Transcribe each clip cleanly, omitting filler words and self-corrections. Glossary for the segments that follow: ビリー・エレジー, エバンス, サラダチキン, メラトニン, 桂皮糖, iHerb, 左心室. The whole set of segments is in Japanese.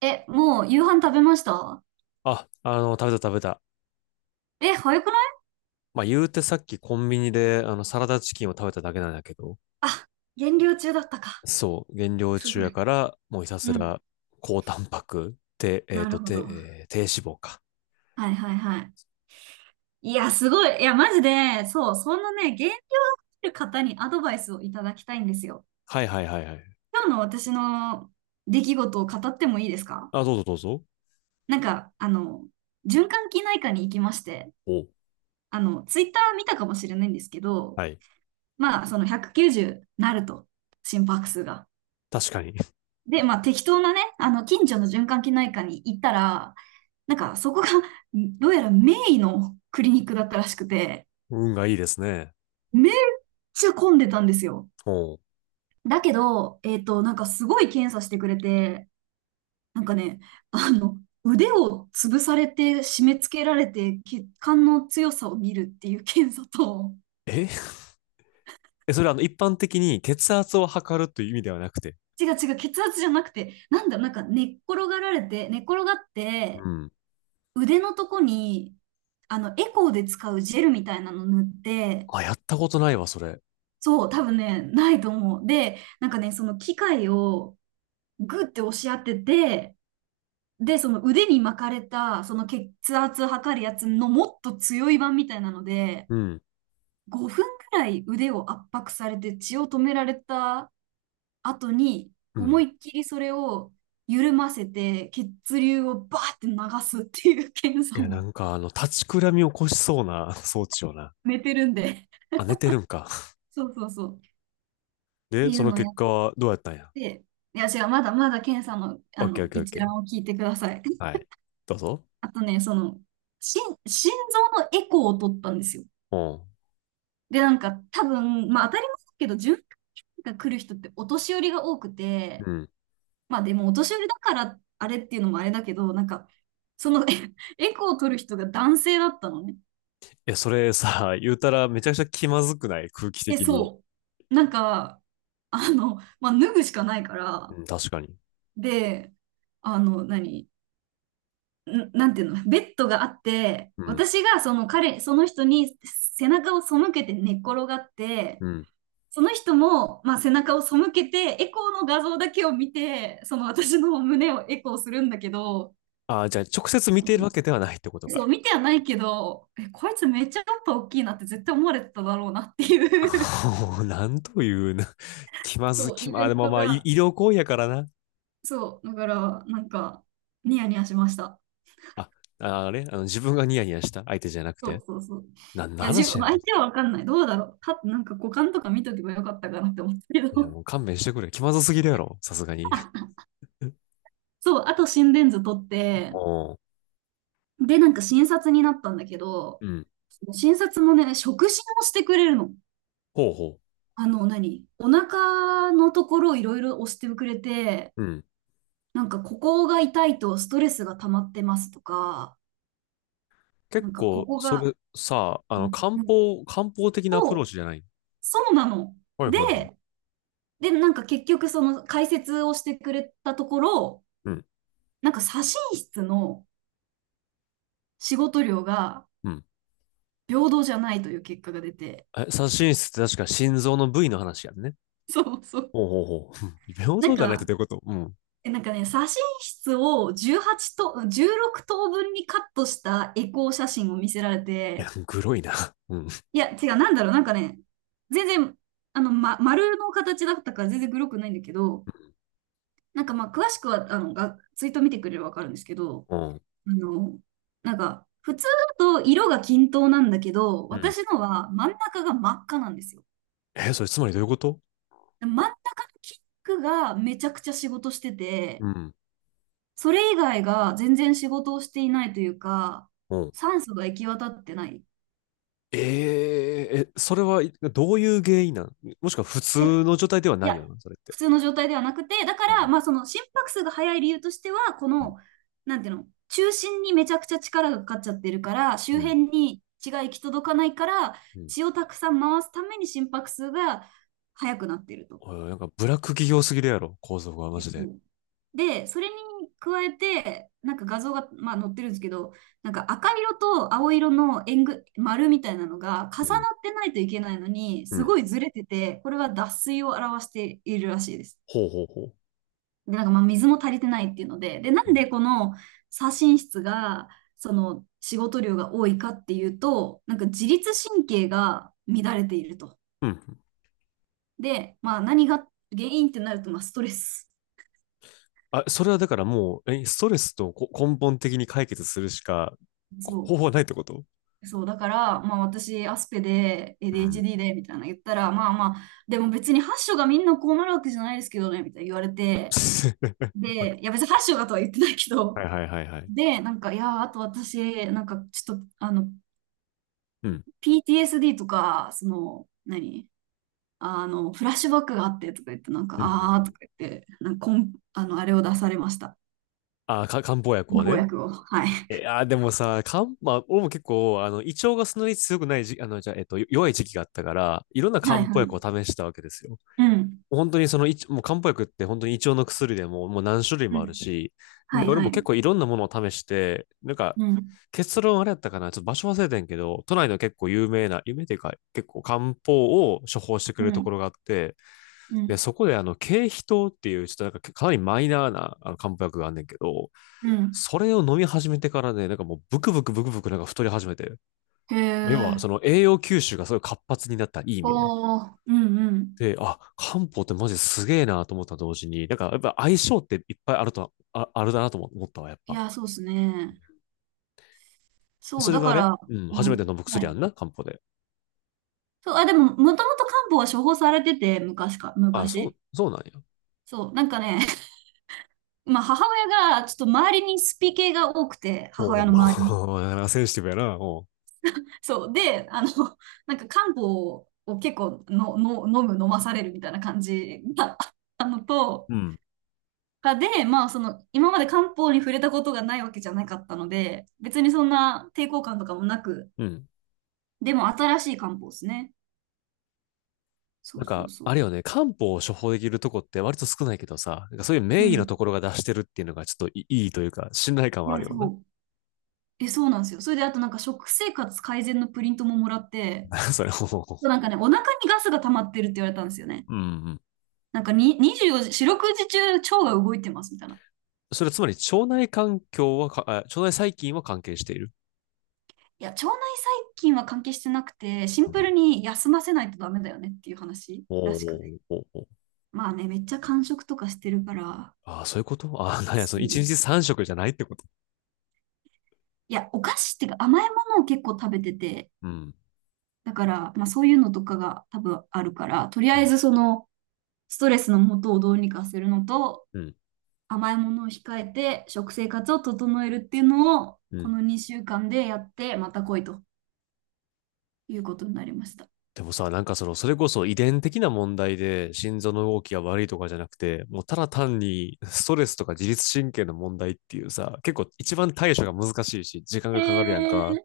え、もう夕飯食べました？食べた食べた。え、早くない？まあ、言うてさっきコンビニで、サラダチキンを食べただけなんだけど、減量中だったか。そう、減量す中ごやい。から、もうひたうすん。ら、高タンパク、低、えっなると、ほ低、ど。えー低脂肪か。はいはいはい。いや、すごい。いや、マジで、そう、そんなね、減量してる方にアドバイスをいただきたいんですよ。はいはいはいはい。今日の私の出来事を語ってもいいですか？どうぞどうぞ。なんか、あの、循環器内科に行きまして、お、あの、ツイッター見たかもしれないんですけど、はい。まあ、その190なると、心拍数が。確かに。で、まあ、適当なね、あの、近所の循環器内科に行ったら、なんかそこが、どうやらメインのクリニックだったらしくて、運がいいですね。めっちゃ混んでたんですよ。おうだけど、なんかすごい検査してくれて、なんかね、あの、腕を潰されて締め付けられて血管の強さを見るっていう検査と、え え、それ一般的に血圧を測るという意味ではなくて。違う違う、血圧じゃなくて、なんだろう、なんか寝っ転がっうて、ん。腕のとこに、あの、エコーで使うジェルみたいなの塗って、あ、やったことないわ、それ。そう、多分ね、ないと思う。で、なんかね、その機械をグッて押し当てて、で、その腕に巻かれた、その血圧測るやつのもっと強い版みたいなので、うん。5分くらい腕を圧迫されて血を止められた後に、う思ん。いっきりそれを緩ませて、血流をバーって流すっていう 検い査や、を なんか、立ちくらみを起こしそうな 装置をな。寝てるんで。あ、寝てるんか。そうそうそう。ってで、いそうののを結やっ果はどうやったんや。て、いや、違う、まだまだ検査の、オあッケーのオッケーオッ一ケ覧をー。聞いてください。はい。どうぞ。あとね、その、心臓のエコーを取ったんですよ。うん。で、なんか多分、まあ当たり前だけど、循環が来る人ってお年寄りが多くて、うん。いまあでもお年寄りだからあれっていうのもあれだけど、なんか、その エコーを取る人が男性だったのね。や、それさ、言うたらめちゃくちゃ気まずくない？空気え、的に。そう。なんか、あの、まあ脱ぐしかないかうら、ん、確かに。で、あの、なんていうの、ベッドがあって、うん。私がその彼、その人に背中を背けて寝っ転がって、うん。その人も、まあ、背中を背けて、エコーの画像だけを見て、その私の胸をエコーするんだけど、ああ、じゃあ直接見うているん、わけではないってことそか。う、見てはないけど、え、こいつめっちゃおっぱい大きいなって絶対思われてただろうなって おいう ーなんというな、気まず、そう、気イま、ベあ、ンでもトまあ、いが、医療行為やからな。そう、だから、なんか、ニヤニヤしました。あ、ああれあの、自分がニヤニヤした相手じゃなくそて。うそうそう。なんいのや、自分、話やね相手はわかんない。どうだろう。なんか股間とか見とけばよかったかなって思ったけん。いや、ど。もう勘弁してくれ。気まずすぎるやろ。さすが に。あ、そう、あと心電図取っ て、おーで、なんか診察になったんだけど、うん。その診察もね、触診をしてくれるの。ほうほあの、お腹のところをいろいろ押してくれて、う。うん。なんかここが痛いとストレスが溜まってますとか、な結んかこ構、こそれが、さ、うん漢うん、方、漢方的なアプローそチう、じゃない？そうなの。はいはいはい。で、で、なんか結局その解説をしてくれたところ、うん。なんか左心室の仕事量がうん。平等じゃないという結果が出て、え、左心室って確か心臓の部位の話やんね。そうそう。ほうほうほう。うん。平なん等じゃないってか、どういうこと？うん。なんかね、写真室を18と、16等分にカットしたエコー写真を見せられいや、て、グロいな。うん。いや、違う、なんだろう、なんかね、全然、あの、ま、丸の形だったから全然グロくないんだけど、なんかまあ、詳しくは、あの、ツイート見てくれればわかるんですけど、うん。あの、なんか、普通だと色が均等なんだけど、うん。私のは真ん中が真っ赤なんですよ。え、それつまりどういうこと？真ん中のピンクがめちゃくちゃ仕事してて、うん。それ以外が全然仕事をしていないというか、うん。酸素が行き渡ってない。ええ、それはいどういう原因なん？もしくは普え、い通の状態ではないや、よな、それって。普通の状態ではなくて、だかうら、ん。まあその心拍数が速い理由としては、こうん。の、なんていうの、中心にめちゃくちゃ力がかかっちゃってるから、う周ん。辺に血が行き届かないから、うん。血をたくさん回すために心拍数が速くなってると。おいなんかブラック企業すぎるやろ、構造がマいや、ジそで。う。で、それに加えて、なんか画像が、まあ、載ってるんですけど、なんか赤色と青色の丸みたいなのが重うなん。ってないといけないのに、うすん。ごいずれてて、これは脱水を表しているらしいです。ほうほうほう。で、なんかまあ水も足りてないっていうので、で、なうんん。でこの左心室が、その仕事量が多いかっていうと、なんか自律神経が乱れていると。うん。で、まあ何が原因ってなると、まあストレス。あ、それはだからもう、ストレスとこ根本的に解決するしかこそ方う。法はないってこと？そう、だから、まあ私、アスペで うん。ADHD で、みたいなの言ったら、まあまあ、でも別に8章がみんなこうなるわけじゃないですけどね、みたいな言われて、で、いや別に8章がとは言ってないけはど、いはいはいはい。で、なんか、いや、あと私、なんかちょっと、あの、うん。PTSD とか、その、あの、フラッシュバックがあってとか言って、なんか、うあーとん。か言って、なんかこん、あの、あれを出されました。あ、漢方薬を公ね。約を。はい。え、あ、でもさ、まあ、俺も結構、胃腸がそんなに強くないじゃあ、弱い時期があったから、いろんな 漢はい方は薬をい。試したわけですよ。うん。本当にその一、いちもう漢方薬って本当に胃腸の薬でももう何種類うもあるん。し、はで、い俺はもい。結構いろんなものを試して、なんか、うん。結論あれやったかな、ちょっと場所忘れてんけど、都内の結構有名な、有名っていうか、結構漢方を処方してくうれるとこん。ろがあって、うで、ん。そこで桂皮糖っていう、ちょっとなんかかなりマイナーな漢方薬があんねんけど、うん。それを飲み始めてからね、なんかもうブクブクブクブクなんか太り始めて、へ要はえ。その栄養吸収がすごい活発になった、いい意味で。おー、うんうん。で、あ、漢方ってマジすげえなと思った同時に、なんかやっぱ相性っていっぱいあると、あ、あるだなとも思ったわ、やっいぱ。や、そうですね。そう、それだはあかれら、うん、う初めてん。飲むは薬あい。んな、漢方で。そう、あ、でも、もともと漢方は処方されてて、あ、そう、昔。そうなんや。そう、なんかね、まあ、母親が、ちょっと周りにスピ系が多くて、母お親お、の周りに。なんかセンシティブやな、おう。そう、で、あの、なんか漢方を結構の、の、飲む、飲まされるみたいな感じが あったのと、うん、まあ、その、今まで漢方に触れたことがないわけじゃなかったので、別にそんな抵抗感とかもなく、うん。でも新しい漢方ですね。そなうんそか、うそう。あれよね、漢方を処方できるとこって割と少ないけどさ、なんかそういうう名医のん。ところが出してるっていうのがちょっといいいというか、信頼感いはあや、るよそな。う。え、そうなんですよ。それで、あとなんか食生活改善のプリントももらって、それ、もうほうほう。なんかね、お腹にガスが溜まってるって言われたんですよね。うんうん。なんかに24時、四六時中腸が動いてますみたいな。それつまり腸内環境はか、あ腸内細菌は関係している？いや、腸内細菌は関係してなくて、シうンプルんに休ませないとダメだよねっていう話らおーおしくて。ーおーおーまあね、めっちゃ間食とかしてるから、ああ、そういうこと。 ああ、なんや、そそうの一日ね、三食じゃないってこと？いや、お菓子っていうか甘いものを結構食べてて、うん。だから、まあそういうのとかが多分あるから、とりうあえん。ずその、ストレスの元をどうにかするのと、うん。甘いものを控えて食生活を整えるっていうのを、うこん。の2週間でやって、また来いということになりました。でもさ、なんかその、それこそ遺伝的な問題で心臓の動きが悪いとかじゃなくて、もうただ単に ストレスとか自律神経の問題っていうさ、結構一番対処が難しいし、時間えがかかるやんか。ー、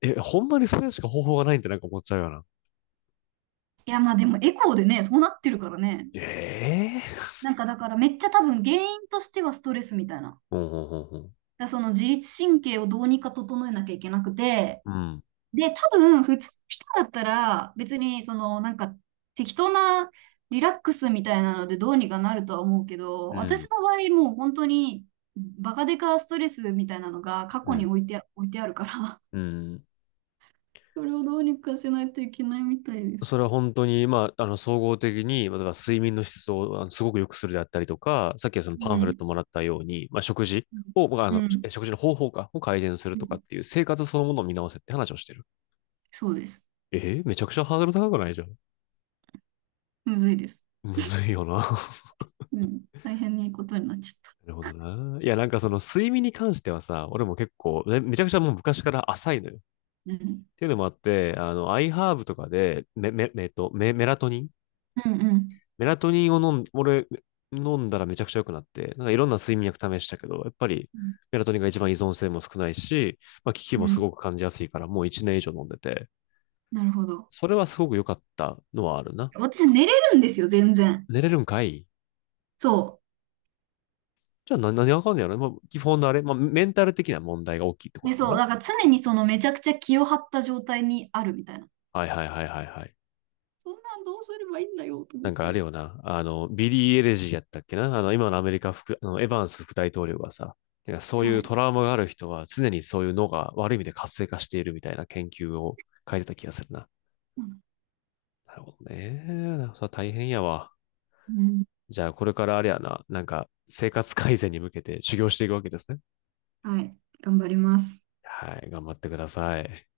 え、ほんまにそれしか方法がないんってなんか思っちゃうよな。いや、まあでもエコーでね、そうなってるからね。ええ。なんかだからめっちゃ多分原因としてはストレスみたいな。だかほんほんほんほん。らその自律神経をどうにか整えなきゃいけなくて、うん。で、多分、普通の人だったら、別に、その、なんか、適当なリラックスみたいなので、どうにかなるとは思うけど、うん。私の場合、もう本当に、バカデカストレスみたいなのが過う去にん。置いてあるから、うん。それをどうにかせないといけないみたいでそれす。は本当に、まあ、総合的に、まあ、例えば睡眠の質をすごく良くするであったりとか、さっきはそのパうンフレッん。トもらったように、まあ、食事を、まあ、うん。食事の方法か、を改善するうとかっん。ていう生活そのものを見直せって話をしてる。そうです。めちゃくちゃハードル高くないじゃん。むずいです。むずいよな。なうん。大変にいいことになっちゃった。るほどな。いや、なんかその睡眠に関してはさ、俺も結構、めちゃくちゃもう昔から浅いのよ。っうん。ていうのもあって、iHerb とかで、メ、メ、えっと、メ、メラトニンうんうん。メラトニンを俺、飲んだらめちゃくちゃ良くなって、なんかいろんな睡眠薬試したけど、やっぱりうん。メラトニンが一番依存性も少ないし、まあ、効きもうすん、ごく感じやすいから、もう1年以上飲んでて、なるほど。それはすごく良かったのはあるな。私、寝れるんですよ、全然。寝れるんかい。そう。じゃあ何がわかんねやろ、まあ、基本のあれ、まあ、メンタル的な問題が大きいってこえ、とかそな。う、だから常にそのめちゃくちゃ気を張った状態にあるみたいな。はいはいはいはいはい。そんなんどうすればいいんだよと思なっんかあれて。よな、ビリー・エレジーやったっけな今のアメリカ副、あの、エバンス副大統領がさ、なんかそういはうい。トラウマがある人は常にそういう脳が悪い意味で活性化しているみたいな研究を書いてた気がするな。うん。なるほどね。それ大変やわ。うん。じゃあこれからあれやな、なんか生活改善に向けて修行していくわけですね。はい。頑張ります。はい、頑張ってください。